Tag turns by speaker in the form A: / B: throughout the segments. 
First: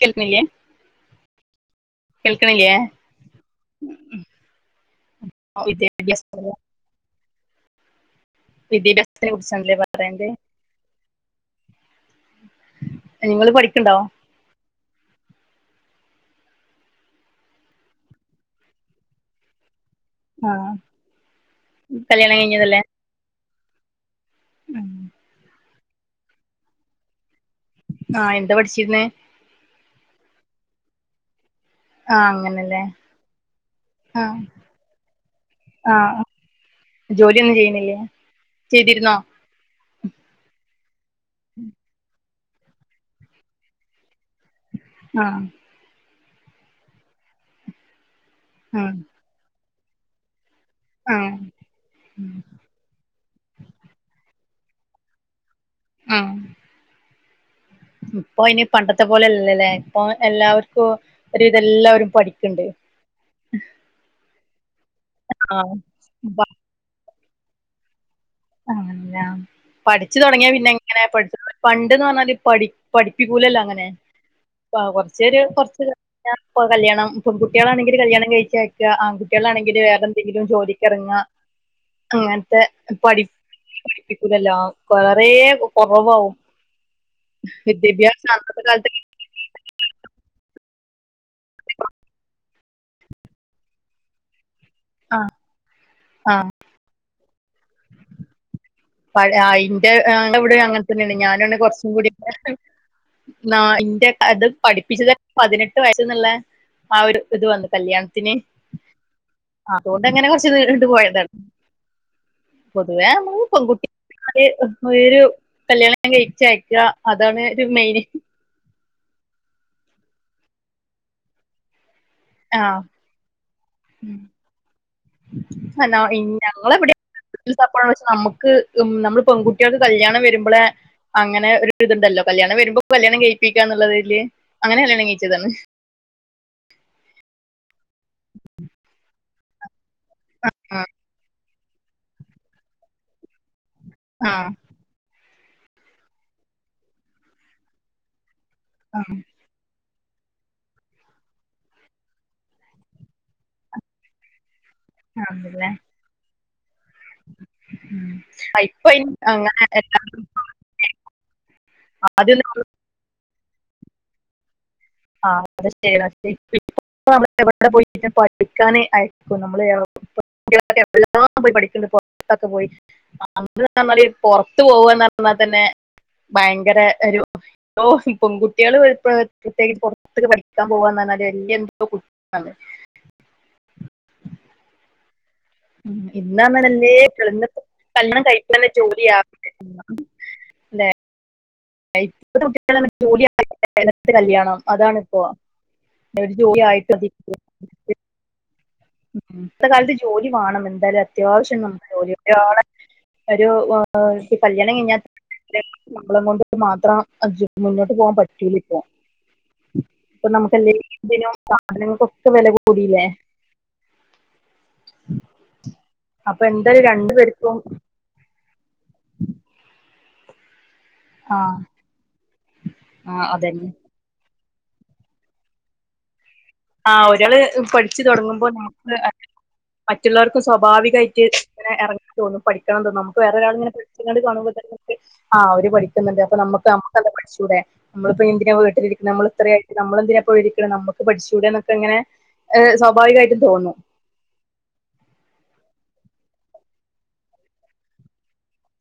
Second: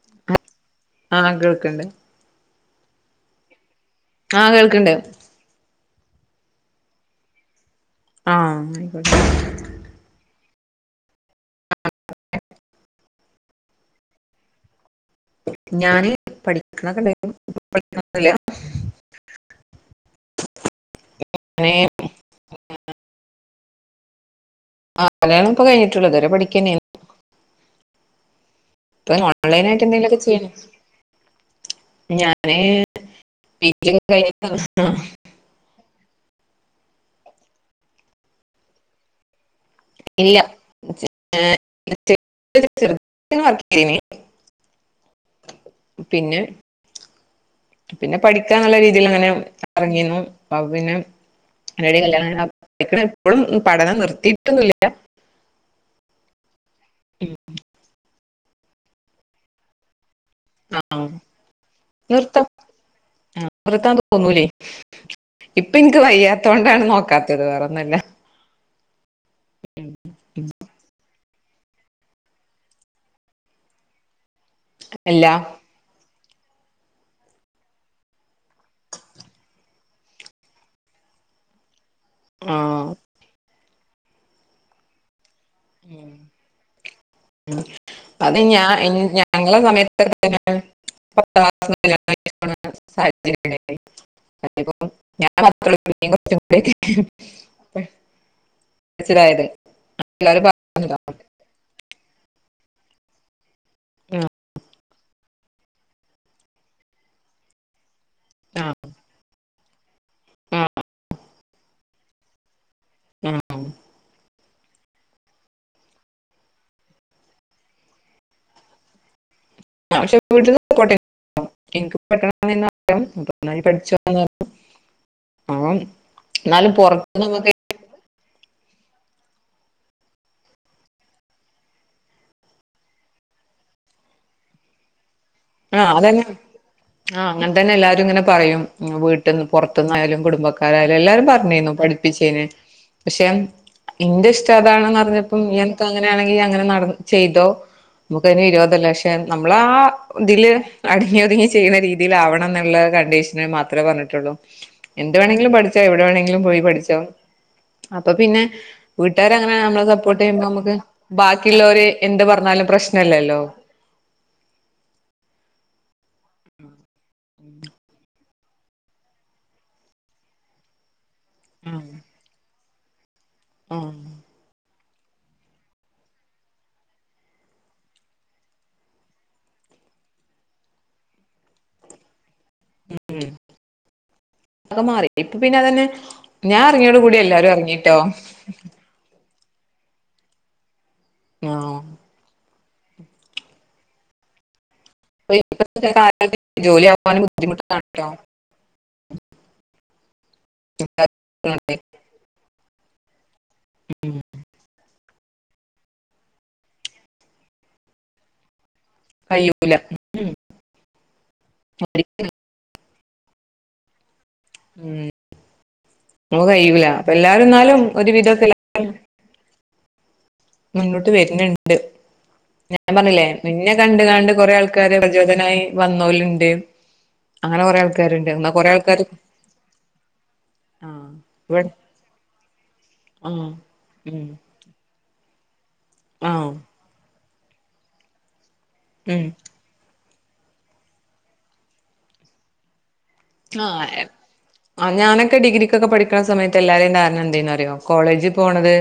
A: കേൾക്കണില്ലേ
B: ആഹ് കേൾക്ക്ണ്ട്
A: കേൾക്കണില്ലേ
B: ആഹ് കേൾക്കണ്ട്
A: [inaudible]
B: ആഹ് ആയിക്കോട്ടെ
A: വിദ്യാഭസതിനെ കുറിച്ചാണല്ലെ പറയേണ്ടേ നിങ്ങൾ പഠിക്കണ്ടോ
B: ഞാന് പഠിക്കണ സമയത്തും [unintelligible]
A: ആഹ് കല്യാണം കഴിഞ്ഞതല്ലേ ഉം.
B: ആ കല്യാണം ഇപ്പം കഴിഞ്ഞിട്ടുള്ളു ഇത് വരെ പഠിക്കന്നെയാണ്
A: ആഹ് എന്താ പഠിച്ചിരുന്നേ?
B: ന്തെങ്കിലൊക്കെ ചെയ്യണം
A: ആ
B: ഞാന്
A: അങ്ങനല്ലേ
B: [unintelligible] ഒക്കെ
A: ആ
B: കഴഞ്ഞ [unintelligible]
A: ആ ജോലിയൊന്നും ചെയ്യുന്നില്ലേ ചെയ്തിരുന്നോ?
B: ഇല്ല ആഹ [unintelligible] വർക്ക്‌ ചെയ്യുന്നില്ലേ
A: ആഹ്
B: പിന്നെ പിന്നെ പഠിക്കാന്നുള്ള
A: ഉം.
B: രീതിയിൽ അങ്ങനെ എറങ്ങിണു അപ്പ പിന്നെ
A: ആ
B: എല്ലാരേം കല്യാണം കഴിഞ്ഞാ [unintelligible] ഇപ്പോളും പഠനം നിർത്തിയിട്ടൊന്നും ഇല്ല
A: ആഹ്
B: ഉം
A: ഇപ്പൊ ഇനി പണ്ടത്തെ പോലെയല്ലല്ലോ
B: ആ
A: എല്ലാവരും
B: നിർത്തം
A: പഠിക്കണ്ട്
B: ആ നിർത്താ തോന്നൂലേ
A: ആ
B: ഇപ്പൊ എനിക്ക് വയ്യാത്ത
A: പ-
B: കൊണ്ടാണ് നോക്കാത് ത്തത് വേറെ ഒന്നുമല്ല
A: [unintelligible] പഠിച്ചു തുടങ്ങിയ പിന്നെ ഇങ്ങന പഠി പണ്ട്ന്ന് പറഞ്ഞാല് പഠി പഠിപ്പിക്കൂലല്ലോ അങ്ങനെ ആ കൊറച്ച്
B: അല്ല
A: ഒര് കൊറച്ചില് ഞാൻ ഇപ്പോ കല്ല്യാണം പെൺ കുട്ടികളാണെങ്കിൽ കല്ല്യാണം കഴിച്ചയക്കാ ആൺകുട്ടികളാണെങ്കിൽ വേറെ എന്തെങ്കിലും ജോലിക്കെറങ്ങാ ആ എന്റെ
B: ആഹ്
A: പഠിപ് [unintelligible] പഠിപ്പിക്കൂല്ലലോ കൊറേ
B: ഉം
A: വിദ്യാഭ്യാസം
B: അത്
A: അന്നത്തെ
B: ഞാ
A: കാലത്ത്
B: എൻ ഞങ്ങളെ സമയത്തൊക്കെ [unintelligible]
A: ആഹ്
B: [unintelligible] [unintelligible]
A: പഴ അയിന്റെ ആ അത് ഇവിടേം അങ്ങനെ തന്നെയാണ് ഞാനുവാണ് കുറച്ചും കൂടി നാ ഇന്റെ അത് പഠിപ്പിച്ചത് പതിനെട്ട് വയസ്സ്ന്ന്ള്ള ആ ഒരു ഇത് വന്നു കല്യാണത്
B: ആഹ്
A: അതോണ്ട് എങ്ങനെ കുറച്ച് നീണ്ട് നീണ്ട് പോയതാണ്, പൊതുവേ മ്മള് പെൺകുട് ഒരു കല്യാണം ഞാൻ കഴിച്ച് അയക്കുക അതാണ് ഒരു മെയിൻ
B: [inaudible]
A: ആഹ്
B: [inaudible] എന്നാലും
A: ഞങ്ങള എവിടെ
B: പുറത്ത് നമുക്ക്
A: [unintelligible] നമ്മുക്ക് ഉം നമ്മ നമ്മൾ പെൺകുട്ടികൾക്ക് കല്യാണം വരുമ്പളെ അങ്ങനെ ഒരു ഇതുണ്ടല്ലോ കല്യാണം വരുമ്പോ കല്യാണം കഴയിപ്പിക്ക എന്നുള്ളൊരിതില് അങ്ങനെ കല്യാണം ക
B: ആഹ അതന്നെ ആഹ അങ്ങനെ തന്നെ എല്ലാ ഇങ്ങന പറയും വീട്ട്ന്ന് പുറ ത്ത്ന്നായാലും
A: ആഹ്
B: കുടുംബക്കാരായാലും എല്ലാരും പറഞ്ഞീനു പഠിപ്പിച്ചേന് പക്ഷെ ഇന്റെ
A: ആഹ്
B: ഇഷ്ടം അതാണെന്നറിഞ്ഞ ഇങ്ങനത്തെ അങ്ങനാണെങ്കിൽ അങ്ങന നട ചെയ്തോ ന് ഇരുപത്
A: ആഹ്
B: ലഷം നമ്മളാ ഇതില് അടങ്ങി ഒതുങ്ങി ചെയ്യുന്ന രീതലാവണം എന്നുള്ള കണ്ടീഷന് മാത്രമേ പറഞ്ഞിട്ടുള്ളൂ എന്ത് വേണെങ്കിലും
A: ആണല്ലേ
B: പഠിച്ചോ എവിടെ വേണമെങ്കിലും പോയി പഠിച് അപ്പൊ
A: ഉം
B: പിന്നെ
A: ഇപ്പൊ
B: വീട്ടുകാരങ്ങനെ
A: അങ്ങനെ
B: നമ്മളെ സപ്പോർട്ട് ചെയ്യുമ്പോ നമുക്ക് ബാക്കിയുള്ളവര് എന്ത്
A: ആദ്യം
B: പറഞ്ഞാലും പ്രശ്നില്ലല്ലോ
A: ആ [unintelligible] [unintelligible] വിക്കാനെ ആയിരിക്കും നമ്മള് [unintelligible] [inaudible] പോയി പഠിക്കണ്ട്
B: ആഹ്
A: പോറത്തൊക്കെ പോയി
B: ആഹ്
A: [unintelligible] പൊറത്ത് പോ ന്നാ തന്നെ ഭയങ്കര ഒരു ഓ ഈ പെങ്കുട്ടികള് [unintelligible] പുറത്ത പഠിക്കാൻ പോവുവാന്ന് പറഞ്ഞാല് വലിയ എന്തോ കുറ്റാണ്
B: ഉം കെ മാറി ഇപ്പൊ പിന്നെ അതന്നെ
A: ഉം ഇന്ന്
B: ഞാൻ ഇറങ്ങിയോട് കൂടി
A: പറഞ്ഞാ
B: എല്ലാരും ഇറങ്ങിട്ടോ
A: [unintelligible] കഴിക്കണം ഒരു ജോലിയ [unintelligible] അതെ [unintelligible] [unintelligible] കല്യാണം അതാണ് ഇപ്പോ ഒരു
B: [unintelligible]
A: ജോലി ആയിട്ട് മതി.
B: ജോലിയാവാനും
A: ഉം.
B: ബുദ്ധിമുട്ടാണ കേട്ടോ
A: ഇന്നത്തെ കാലത്ത് ജോലി മാണം എന്തായാലും അത്യാവശ്യം നമ്മ ജോലി ഒരാളെ ഒരു കല്യാണം കഴിഞ്ഞാ നമ്മളെക്കൊണ്ട് മാത്രം മുന്നോട്ട് പോകാൻ പറ്റൂ
B: കഴിയൂല ഉം
A: ഇപ്പൊ നമുക്കെന്തെങ്കി ദിനോ സാധനങ്ങൾക്കൊക്കെ വില കൂടില്ലേ
B: ഉം
A: അപ്പൊ
B: നമക്ക്
A: എന്തായാലും
B: കഴിയൂല അപ്പ എല്ലാരും
A: രണ്ടുപേർക്കും
B: എന്നാലും ഒരുവിധോക്കെ എല്ലാ മുന്നോട്ട്
A: ആ
B: വരണിണ്ട് ഞാൻ
A: ആ
B: പറഞ്ഞില്ലേ
A: അതന്നെ
B: ഇന്നെ കണ്ട് കാണ്ട് കൊറെേ ആൾ ആൾക്കാര് പ്രചോദനായി വന്നോലു
A: ആ ഒരാള് പഠിച്ചു തുടങ്ങുമ്പോ
B: എന്നാ കൊറേ
A: നമുക്ക്
B: ആൾക്കാര്
A: മറ്റുള്ളവർക്കും
B: ആ
A: സ്വാഭാവികായിട്ട്
B: ഇവിടെ
A: ഇങ്ങനെ എറങ്ങാ തോന്നും പഠിക്കണം തോന്നും നമുക്ക്
B: ആ
A: വേറൊരാളിങ്ങനെ പഠിച്ചിങ്ങാണ്ട്
B: ഉം
A: കാണുമ്പോ തന്നെ ആ അവര് പഠി ക്കുന്നുണ്ട്
B: ആ
A: അപ്പൊ നമുക്ക് നമുക്കെന്താ പഠിച്ചാ ച്ചൂടെ നമ്മള് ഇപ്പ എന്തിനാ വീട്ട് [unintelligible] നമ്മൾ
B: ഉം
A: ഇത്രയും ആയിട്ട് നമ്മൾ എന്തിനാ പോയിരിക്കിണ് നമുക്ക് പഠിച്ചു ച്ചൂടെന്നൊക്കെ ഇങ്ങനെ ഏഹ് സ്വാഭാ
B: ആ ആ ഞാനൊക്കെ ഡിഗ്രിക്കൊക്കെ പഠിക്ക ണ സമയത്ത് എല്ലാരേം ധാരണ എന്തേന്നറിയോ കോളേജി പോണത്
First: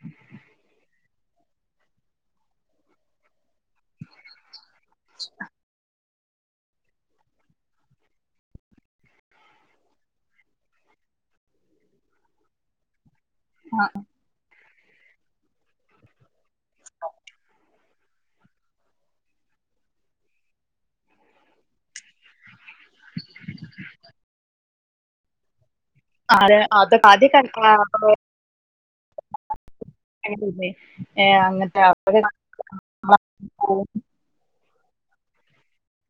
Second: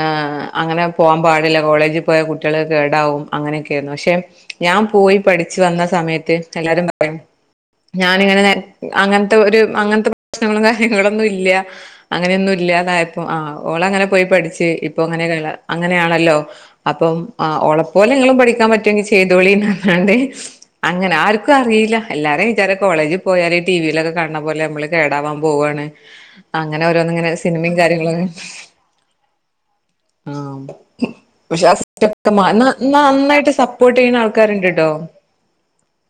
B: എഹ് അങ്ങനെ പോവാൻ പാടില്ല കോളേജി പോയാ കുട്ടികള് കേടാവും അങ്ങനെയൊക്കെ ആയിരുന്നു പക്ഷെ ഞാൻ പോയി പഠിച്ചു വന്ന സമയ ത്ത് എല്ലാരും പറയും ഞാനിങ്ങനെ അങ്ങൻത്തെ ഒരു അങ്ങൻത്തെ പ്രശ്നങ്ങളും കാര്യങ്ങളൊന്നും ഇല്ല്യ അങ്ങനെയൊന്നും ഇല്ല്യ [unintelligible] ആഹ് ഓള് അങ്ങനെ പോയി പഠിച്ച് ഇപ് ഇപ്പൊ അങ്ങനെ അങ്ങനെയാണല്ലോ അപ്പം എഹ് ഓളെപ്പോലെ ഇങ്ങളും പഠിക്കാൻ പറ്റുമെങ്കി ചെയ്തോളിന്ന് പറഞ്ഞാണ്ട് അങ്ങനെ ആർക്കും അറിയില്ല എല്ലാരേം വിചാരം കോളേജ് കേടാവാൻ പോവാണ്
A: അത്
B: അങ്ങനെ
A: അതൊക്കെ
B: ഓരോന്നിങ്ങനെ
A: ആദ്യമൊക്കെ
B: സിനിമയും കാര്യങ്ങളും ആ
A: അങ്ങനെയായിരുന്നേ. ഏ,
B: പക്ഷേ ആ
A: അങ്ങനത്തെ
B: [unintelligible]
A: ആൾക്കാര്
B: ഒക്കെ മാ എന്നാ എന്നാ
A: നമ്മളെ-
B: നന്നായിട്ട് സപ്പോർട്ട് ചെയ്യുന്ന ആൾക്കാരുണ്ട് ട്ടോ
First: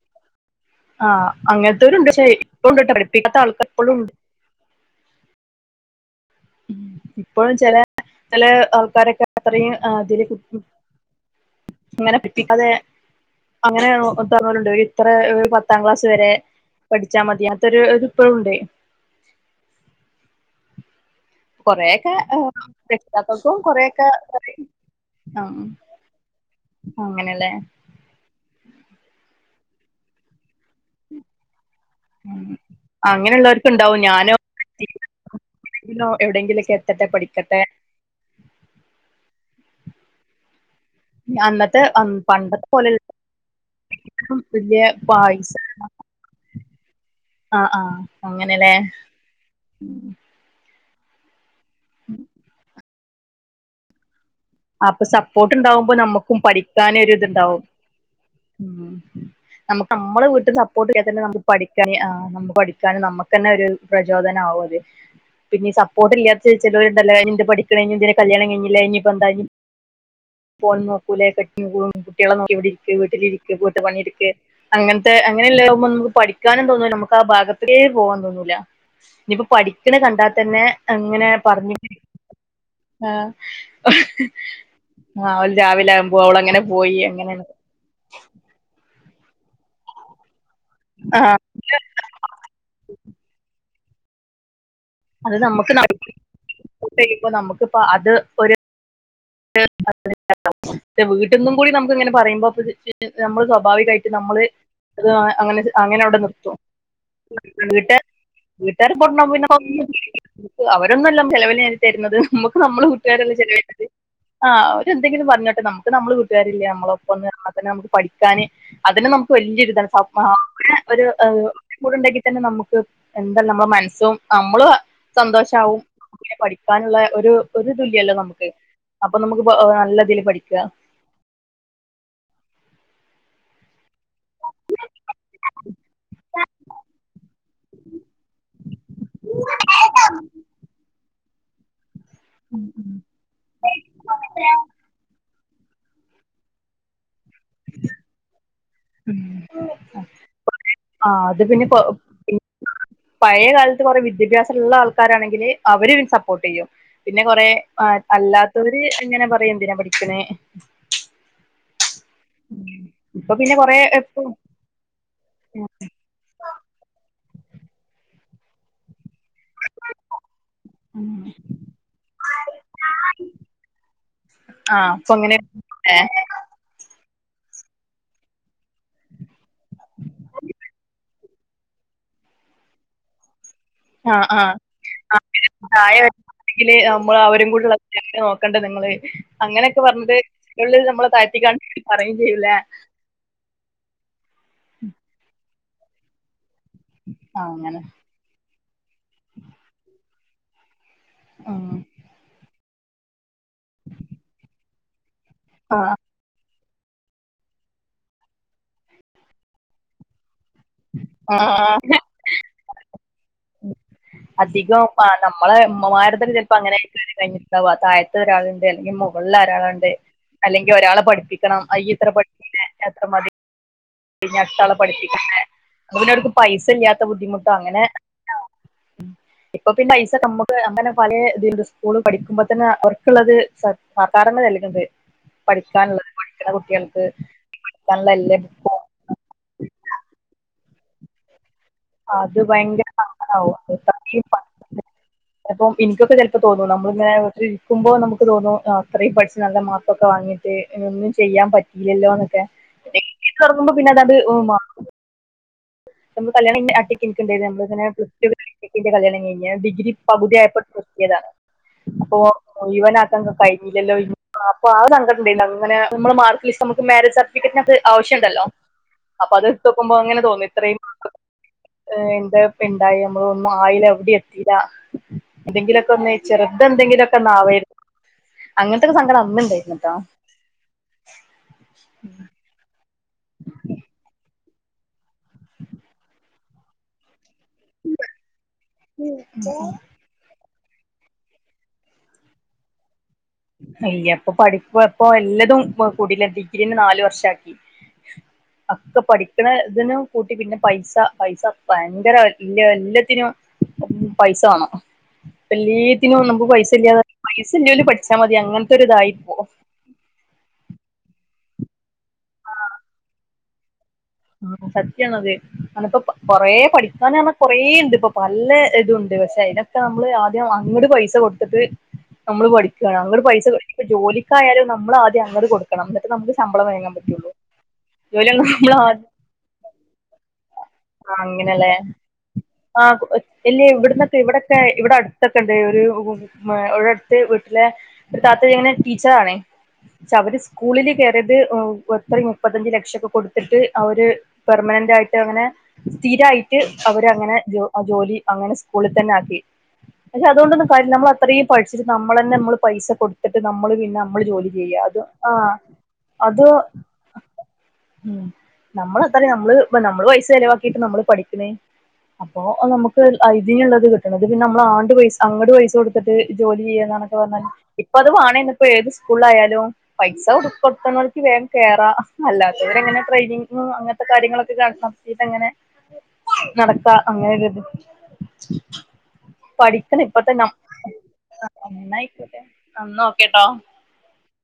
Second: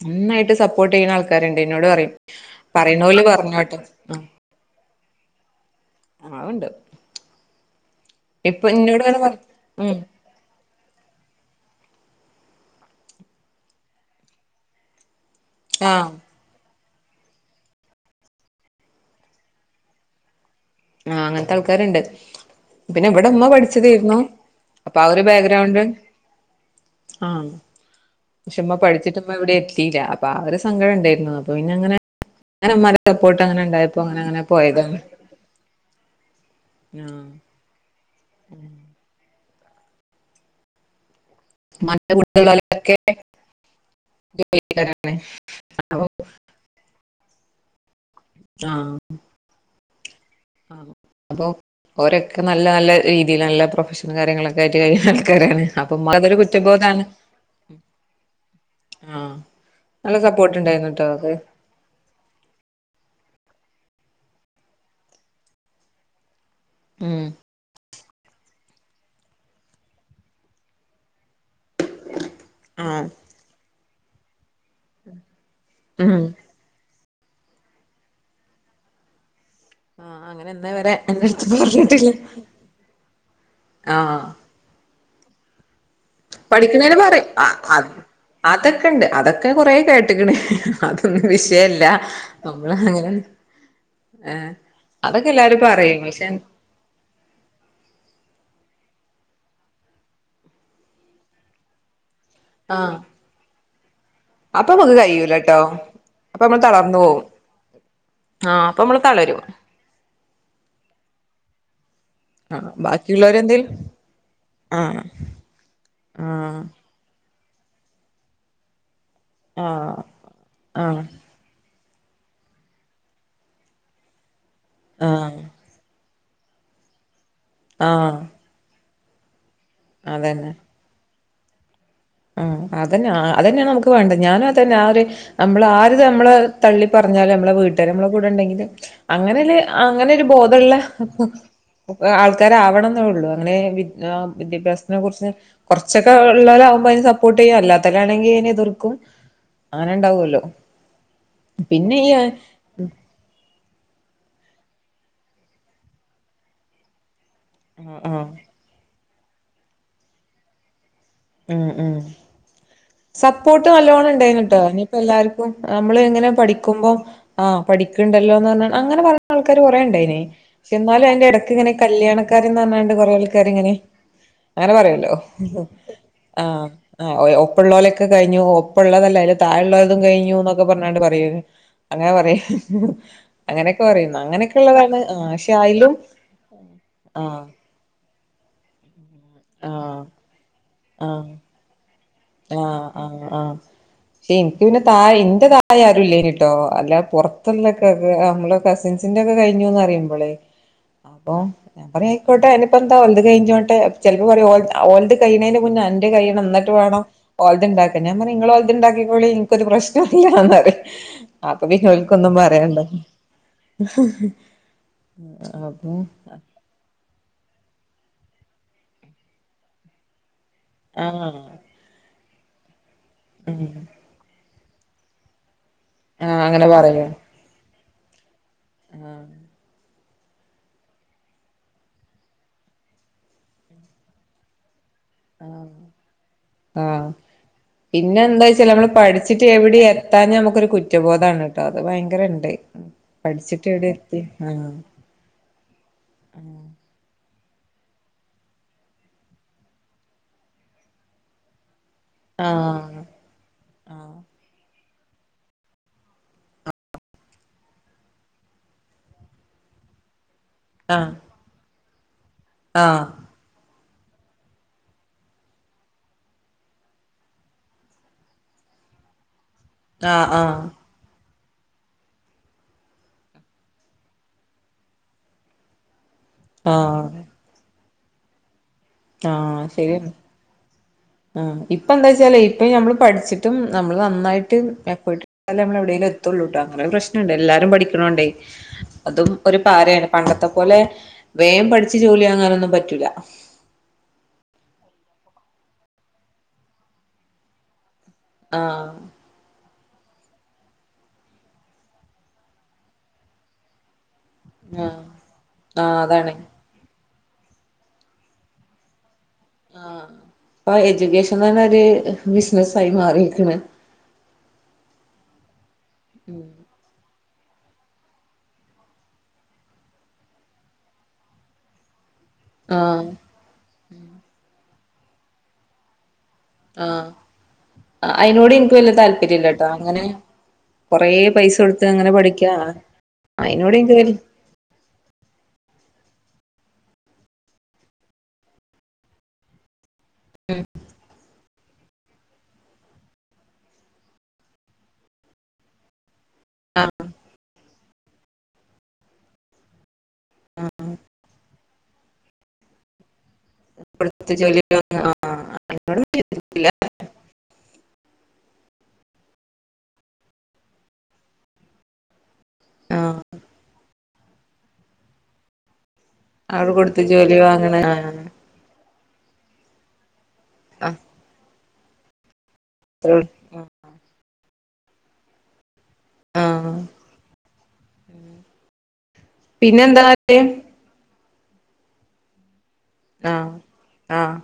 B: നന്നായിട്ട് സ സപ്പോർട്ട് ചെയ്യണ ആൾക്കാരിണ്ട് ഇന്നോട് പറയും
A: പക്ഷേ ഇപ്പളുണ്ട് ട്ടോ
B: പറയണോല്
A: പഠിപ്പിക്കാത്ത ആൾക്കാര്
B: പറഞ്ഞോട്ടെ
A: ഇപ്പളും ഉണ്ട്
B: ആഹ് അതുണ്ട്
A: ഉം ഇപ്പോഴും ചില നല്ല
B: ഇപ്പൊ ഇന്നോട് ഇങ്ങനെ
A: ആൾക്കാരൊക്കെ
B: പറ
A: അത്രയും
B: ഉം
A: ഏഹ് ഇതില് ഇങ്ങനെ അതെ അങ്ങനെ പറഞ്ഞോലുണ്ട് ഒരിത്ര പത്താം ക്ലാസ്
B: ആഹ്
A: വരെ പഠിച്ചാ മതി അങ്ങനത്തൊരു ഇത് ഇപ്പഴുണ്ട്
B: ആ അങ്ങൻത്തെ ആൾക്കാരിണ്ട് പിന്നെ ഇവടെ ഉമ്മ
A: രക്ഷിതാക്കൾക്കും കൊറെയൊക്കെ
B: പഠിച്ചതേരുന്നു
A: പറയും
B: അപ്പൊ ആ ഒരു
A: ആഹ്
B: ബേഗ്രൗണ്ട് ആഹ്
A: അങ്ങനെല്ലേ
B: പക്ഷെ ഉമ്മ പഠിച്ചിട്ടിമ്മ എവിടെയും എത് ത്തില അപ്പൊ അവരെ സങ്കടം ഇണ്ടായിരുന്നു അപ്പൊ പിന്നെ അങ്ങനെ [unintelligible] മാരെടെ [unintelligible] പോയിട്ട്
A: അങ്ങനെയുള്ളവർക്ക്
B: അങ്ങനെണ്ടായപ്പോ
A: ഉണ്ടാവും
B: അങ്ങനെ
A: ഞാനോ
B: അങ്ങനെ പോയതാണ്
A: ജീവിതത്തിലോ എവിടെയെങ്കിലൊക്കെ എത്തട്ടെ പഠിക്കട്ടെ
B: ഉം
A: അന്നത്തെ
B: ഉമ്മാന്റെ
A: പണ്ടത്തെ
B: കൂടെയുള്ളോലൊക്കെ
A: പോലെള്ള വല്യ
B: അങ്ങനെ
A: പായസ ആഹ് ആഹ് അങ്ങനെല്ലേ
B: ആഹ് അപ്പോ ഓരൊക്കെ നല്ല നല്ല രീതിയിൽ നല്ല പ്രൊഫഷണൽ കാര്യങ്ങളൊ
A: അപ്പൊ സപ്പോർട്ട് ഉണ്ടാവുമ്പോ നമ്മുക്കും പഠി
B: കുറ്റബോധാണ്
A: ക്കാനൊര് ഇത്ണ്ടാവും ഉം
B: ആഹ്
A: നമുക്ക്
B: നല്ല
A: നമ്മളെ വീട്ടിൽ സപ്പോർട്ട് ചെയ്യാ
B: ഉണ്ടായിരുന്നുട്ടോ
A: തന്നെ
B: അത്
A: നമുക്ക് പഠിക്കാന് ആ നമുക്ക് പഠിക്കാനും നമുക്കന്നെ ഒര്‌ പ്രചോദനാവുഅത് പിന്നെ സപ്പോർട്ടില്ലാത്ത ചെലോല്ണ്ടല്ലോ
B: ഉം
A: ഇനി ന്ത് പഠിക്ക്ണേ ഇനിയെന്ത്നാ കല്യാണം കഴിഞ്ഞില്ലേ ഇനിപ്പ എന്താ യ് പ്പോൻ നോക്കൂ ലേ കുട്ടിയേളെ നോക്കി ഇവിടിരിക്കെ
B: ആഹ്
A: വീട്ടിലിരിക്കെ പണിട്ക്കെ അങ്ങൻത്തെ അങ്ങെനെല്ലാവുമ്പം നമുക്ക്
B: ഉം
A: പഠിക്കാനും തോന്നൂല മക്ക് ക്കാ ഭാഗത്ത് ക്കേ പോവാൻ തോന്നൂല്ല ഇനിപ്പോ പഠിക്ക്ണ
B: ആഹ് അങ്ങനെ
A: കണ്ടാൽത്തന്നെ
B: ഇന്നേ വരെ
A: അങ്ങനെ
B: എന്റെടുത്ത്
A: പറഞ്ഞി
B: പറഞ്ഞിട്ടില്ല
A: ആ ആഹ് ഓല് രാവില
B: പഠിക്ക്ണേന് പറിം ആ അത് ആതൊ ക്കെ ഉണ്ട് അതൊക്കെ ഞാൻ കുറേ കേട്ട് ക്ക് ണ്
A: ആ
B: അതൊന്നും വിഷയേല്ല നമ്മള് അങ്ങനെ ഏഹ് അതൊക്കെ
A: അത്
B: എല്ലാരും
A: നമ്മുക്ക്
B: പറയും പക്ഷെ
A: [unintelligible] ചെയ്യുമ്പോ നമുക്കിപ്പ അത് ഒരു [unintelligible] വീട്ട്‌ന്നും കൂടി നമുക്ക് ഇങ്ങനെ പറയുമ്പോ ഇപ്പത്
B: ആഹ്
A: നമ്മള് സ്വാഭാവികായിട്ട് നമ്മള്
B: അപ്പൊ നമുക്ക്
A: അത്
B: കഴിയൂലട്ടോ
A: അങ്ങനെ അങ്ങനെ അവിടെ
B: അപ്പൊ
A: നിർത്തും
B: നമ്മള് തളർന്നു പോവും ആഹ് അപ്പൊ
A: വീട്ടുകാർ
B: നമ്മള്
A: പർഞ്ഞാ
B: തളരും
A: പിന്നെ [unintelligible] അവരൊന്നുംല്ല ചെലവ് ന് തരുന്നത് നമ്മുക്ക്
B: ആഹ്
A: നമ്മള് വീട്ട്കാരല്ലേ ചെലവിന്
B: ബാക്കിയുള്ളവരെന്തേലും
A: തരുന്നത് ആ
B: ആഹ്
A: ഓരെന്തെങ്കിലും പറഞ്ഞോട്ടെ നമുക്ക് നമ്മള
B: ആഹ്
A: വീട്ടകാരില്ലേ നമ്മളൊ പ്പം ന്നർഞ്ഞാ തന്നെ നമുക്ക് പഠിക്കാന് അതിന് നമുക്ക് വലിയ ഒരിതാണ്
B: ആഹ് ആഹ്
A: [unintelligible] ഒര് കൂടെണ്ടെങ്കി തന്നെ നമുക്ക് എന്താ നമ്മളെ മനസ്സും നമ്മള്
B: ആഹ്
A: സന്തോഷാവും പഠിക്കാനുള്ള ഒരു ഒരുതു ല്യല്ലോ
B: ആഹ്
A: നമുക്ക് അപ്പം നമ്മ്ക്ക് പ്പൊ നല്ലതില്
B: അതന്നെ
A: പഠിക്കാ
B: ആ അതെന്നെ അതെന്നെ നമുക്ക് വേണ്ടത് ഞാനും അതെന്നെ ആ ഒര് നമ്മള് ആര്ത് നമ്മള് തള്ളി പറഞ്ഞാലും നമ്മളെ വീട്ടാര് നമ്മളെ കൂടെണ്ടെങ്കില് അങ്ങനെല് അങ്ങനെ ഒരു ബോധള്ളെ ആൾക്കാരാവണന്നെ ഉള്ളൂ അങ്ങനെ വി ഏഹ് വിദ്യാഭ്യാസത്തിനെ കുറിച്ച് കൊർച്ചൊക്കെ ഒള്ളവരാവുമ്പേ വോട്ടെയ്യും അല്ലാത്തലാണെങ്കി അതിന് എതിർക്കും, അങ്ങനെണ്ടാവുല്ലോ,
A: ആ അത് കൊ-
B: പിന്നെ ഈ ഏഹ്
A: പിന്നെ പഴയ കാലത്ത് കുറെ വിദ്യാഭ്യാസിള്ള ആൾക്കാരാണെങ്കില് അവര് സപ്പോർട്ട് ചെയ്യും പിന്നെ കൊറെ അ
B: ആഹ് ആഹ്
A: അല്ലാത്തവര് ഇങ്ങനെ പറിയും എന്തിനാ പഠിക്കണേ
B: ഉം ഉം
A: ഇപ്പൊ പിന്നെ
B: സപ്പോർട്ട്
A: കൊറേ
B: നല്ലോണം
A: എപ്പ
B: ഇണ്ടായിനിട്ടോ, ഇനിപ്പോ എല്ലാർക്കും നമ്മള് ഇങ്ങനെ പഠിക്കുമ്പം ആ പഠിക്കിണ്ടല്ലോന്ന് പറഞ്ഞ് അങ്ങനെ പറ ആൾക്കാര് കൊറെ ഇണ്ടായിനി എന്നാലും അയ്ന്റെ എടക്ക് ഇങ്ങനെ കല്യാണകാര്യന്ന് പറഞ്ഞാണ്ട് കൊറെ ആൾക്കാര് ഇങ്ങനെ അങ്ങനെ
A: ആഹ് അപ്പൊ
B: പറയല്ലോ
A: അങ്ങനെ
B: ആ ആഹ് ഒപ്പള്ളോലൊക്കെ കഴിഞ്ഞു ഒപ്പള്ളതല്ല, അതില് താഴെല്ലോൽതും കഴിഞ്ഞുന്നൊക്കെ പറഞ്ഞാണ്ട് പറയേനി അങ്ങനെ പറയു.
A: ആ ആ [unintelligible]
B: അയിലും
A: നമ്മൾ
B: ആഹ്
A: അവരും കൂടെള്ള [unintelligible] കണ്ട നിങ്ങള് അങ്ങനൊക്കെ പറഞ്ഞത് ഉള്ളിൽ നമ്മള് താഴ്ത്തിക്കാ
B: ആ ആ ആ ഷേ എനിക്ക് പിന്നെ തായെ ന്റെ തായെ [unintelligible] ട്ടോ അല്ല
A: ആഹ് അങ്ങനെ
B: പുറത്ത്ന്നൊക്കെ [unintelligible] നമ്മള് കസിൻസിന്റെ ഒക്കെ കഴിഞ്ഞൂന്ന് അറിയുമ്പളെ അപ്പോ
A: ഉം
B: ഞാൻ പറയാ ആയിക്കോട്ടെ അയ്നിപ് [unintelligible] കഴിഞ്ഞോട്ടെ ചെലപ്പം പറയും ഓൽ ഓൽത് കഴിണേന്റെ മുന്നെ
A: ആഹ്
B: അന്റെ കയണം ന്നട് വേണം ഓലത്ണ്ടാക്കന്നെ ഞാൻ പറയും നിങ്ങളത് ഇണ്ടാക്കിക്കോളി നിക്കൊരു പ്രശ്നോം ഇല്ല [unintelligible] അപ്പോ
A: ആഹ്
B: പിന്നെ ഓൽക്കൊന്നും പറയണ്ട
A: അധികം ആ നമ്മളെ
B: അപ്പൊ
A: ഉമ്മമാരു തന്നെ ഇപ്പോ അങ്ങനെ [unintelligible] താഴത്തു ഒരാളുണ്ട് അല്ലെങ്കിൽ മുകളില് ഒരാളുണ്ട് അല്ലെങ്കിൽ ഒരാളെ
B: ആഹ്
A: പഠിപ്പിക്കണം [unintelligible] ഇത്ര [unintelligible] [unintelligible]
B: ഉം
A: ഇനി അടുത്താളെ പഠിപ്പിക്കണ്ടേ [unintelligible]
B: ആഹ്
A: പൈസ
B: അങ്ങനെ
A: ഇല്ലാത്ത
B: പറയും
A: ബുദ്ധിമുട്ടും അങ്ങനെ
B: ആഹ്
A: ഇപ്പൊ പിന്നെ നമ്മുക്ക് അങ്ങനെ പല [unintelligible] സ്കൂള് പഠിക്കുമ്പോ തന്നെ അവർക്കുള്ളത് സർക്കാർ തന്നെ നൽകുന്നുണ്ട്
B: ആഹ്
A: പഠിക്കാനുള്ളത് പഠിക്കുന്ന കുട്ടികൾക്ക്
B: ആഹ്
A: പഠിക്കാനുള്ള
B: പിന്നെ
A: എല്ല
B: എന്താ വെച്ചാല് നമ്മള് പഠിച്ചിട്ട് എവിടെ എത്താ നമുക്കൊരു കുറ്റം കുറ്റബോധാണ് അത് ഭയങ്കര
A: അത്
B: ഇണ്ട്
A: ഭയങ്കര സാങ്കടവും
B: പഠിച്ചിട്ട് എവിടെ എത്തി ആഹ്
A: [unintelligible] ഇൻക്കൊക്കെ ചിലപ്പോ തോന്നുന്നു നമ്മളിങ്ങനെ ഇരിക്കുമ്പോ നമുക്ക് തോന്നും അത്രയും പഠിച്ച് നല്ല മാർക്കൊക്കെ വാങ്ങിട്ട്ഒന്നും ചെയ്യാൻ പറ്റില്ല ഇല്ലല്ലോന്നൊക്കെ
B: ആഹ്
A: തുറക്കുമ്പോ പിന്നെ അതത്റ നമ്മൾ കല്യാണം [unintelligible] [unintelligible] പ്ലസ് ടുന്റെ കല്യാണം കഴിഞ്ഞു ഡിഗ്രിപകുതി
B: ആഹ്
A: ഓ ഓ ഇവൻ
B: ആഹ്
A: ആ [unintelligible] ഇല്ലല്ലോ [unintelligible] അപ്പൊ ആ സങ്കടം ഉണ്ടായിരുന്നു അങ്ങനെ നമ്മള് മാർക്ക് ലിസ്റ്റ് നമുക്ക് മാരേജ് സർട്ടിഫിക്കറ്റിനകത്ത് ആവശ്യംണ്ടല്ലോ അപ്പൊ അത് [unintelligible] അങ്ങനെ
B: ആഹ് ആഹ്
A: തോന്നി
B: ആഹ്
A: ഇത്രയും എന്താപെണ്ടായി നമ്മള ഒന്നും ആയില എവിടേം എത്തില്ല എന്തെങ്കിലൊക്കെ ഒന്ന് ചെറുതെന്തങ്കിലൊക്കെ
B: ആഹ്
A: ന്നാ വയിരുന്നു അങ്ങനത്തെക്കെ സങ്കടം അന്ന് ഇണ്ടായിന്നു കേട്ടോ
B: ഉം ഇപ്പ എന്താ വെച്ചാലേ ഇപ്പ നഞമ്മള് പഠിച്ചിട്ടും നമ്മള് നന്നായിട്ട് എഫെർട്ട് എടുത്താലേ നമ്മള് എവിയേലും എത്തുള്ളൂ കേട്ടോ അങ്ങനെ പ്രശ്നം എല്ലാരും പഠിക്കണണ്ടേ അതും ഒരു പാരയാണ് പണ്ടത്തെ അത് പോലെ വേഗം പഠിച്ച് ജോലി ആകാനൊന്നും പറ്റൂല
A: [unintelligible] അപ്പൊ പഠിപ്പ ഇപ്പ എല്ലതും കൂടൂല ഡിഗ്രീന്നെ നാലു വർഷം ആക്കി
B: ആഹ്
A: [unintelligible] പഠിക്കണ ഇതിനു കൂട്ടി പിന്നെ പൈസ പൈസ ഭയങ്കരല്ല എല്ലാത്തിനും പൈസ
B: ആഹ് ആഹ്
A: വണോല്ലീത്തിനും
B: അതാണ്
A: നമുക്ക് പൈസ ഇല്ലാതെ പൈസല്ലോല് പടി പച്ചാ മതി അങ്ങനത്തെൊ ഒരു ഇതായിപ്പോ
B: ആഹ അപ്പൊ എജ്യൂക്കേഷൻന്ന്ന്നെ ഒരു ബിസിനസ്സായി മാറിയിരിക്കണ്
A: ആ സത്യാണ്ത് ഞാനിപ്പ കൊറ പഠിക്കൻ കൊറേണ്ട് ഇപ്പൊ പല്ല ഇതുണ്ട് പക്ഷെ അതിനൊക്കെ നമ്മള് ആദ്യം അങ്ങോട്ട പൈസ കൊടുത്തിട്ട് നമ്മള് പഠിക്കുകയ
B: ആഹ്
A: അവര് പൈസ ക ജോലിക്കായാലും നമ്മള് ആദ്യം അങ്ങട് കൊടുക്കണം. നമുക്ക് ശമ്പളം വാങ്ങാൻ
B: ആഹ്
A: പറ്റുള്ളൂ ജോലിയൊന്നും മ്മള്
B: ൽപ്പര്യല്ലാട്ടാ അങ്ങനെ കൊറേ പൈസ
A: അങ്ങനെയല്ലേ
B: കൊടുത്ത് അങ്ങനെ പഠി
A: ആ ഇല്ല ഇവിടന്നൊക്കെ ഇവിടൊക്കെ ഇവിടെ അടുത്തൊക്കെ ഉണ്ട് ഒരു മ ഇവിടടുത്ത് വീട്ടിലെ ഒരു താത്ത ഇങ്ങനെ ടീച്ചറാണേ പക്ഷേ അവര് സ്കൂളില് കേറിയത് എത്ര മുപ്പത്തഞ്ച് ലക്ഷം ഒക്കെ കൊടുത്തിട്ട് അവര് പെർമനന്റ് ആയിട്ട് അങ്ങനെ സ്ഥിരമായി ട്ട് അവരങ്ങനെ ആ ജോലി അങ്ങനെ സ്കൂളിൽ തന്നെ ആക്കി. പക്ഷേ അതോണ്ടൊന്നും കാര്യല്ലാ നമ്മൾ അത്രയും പഠിച്ചിട്ട് നമ്മൾ തന്നെ നമ്മള് പൈസ [unintelligible] നമ്മള് പിന്നെ
B: ഉം
A: നമ്മള്
B: ആഹ്
A: ജോലി
B: കൊടുത്ത്
A: ചെയ്യ
B: വാങ്ങില്ല
A: അത് ആഹ് അത് ഉം നമ്ലതലാ നമ്മള് നമ്മള് പൈസ ചിലവാക്കിട്ട് നമ്മള് പഠിക്കുന്ന അപ്പോ നമുക്ക്
B: ആഹ്
A: ഐതിലുള്ളത് നമ്മള ആണ്ട് [unintelligible] ജോലി
B: അവടെ കൊടുത്ത് ജോലി വാങ്ങണ ആഹ്
A: [unintelligible] സ്‌കൂളായാലും പൈസ ഉടുപ്പെടുക്കുന്നവർക്ക് വേഗം കേറാ [unintelligible] അവങ്ങനെ
B: അത്രേ ഉള്ളൂ
A: ടെയിനിങ് അങ്ങത്തെ കാര്യങ്ങളൊക്കെ [unintelligible] നടക് ആഹ് അങ്ങനെ പഠിക്കണ
B: പിന്നെന്താ
A: ഇപ്പത്തന്നാ ആഹ് അന്നായിക്കോട്ടെ
B: ആഹ് ആഹ്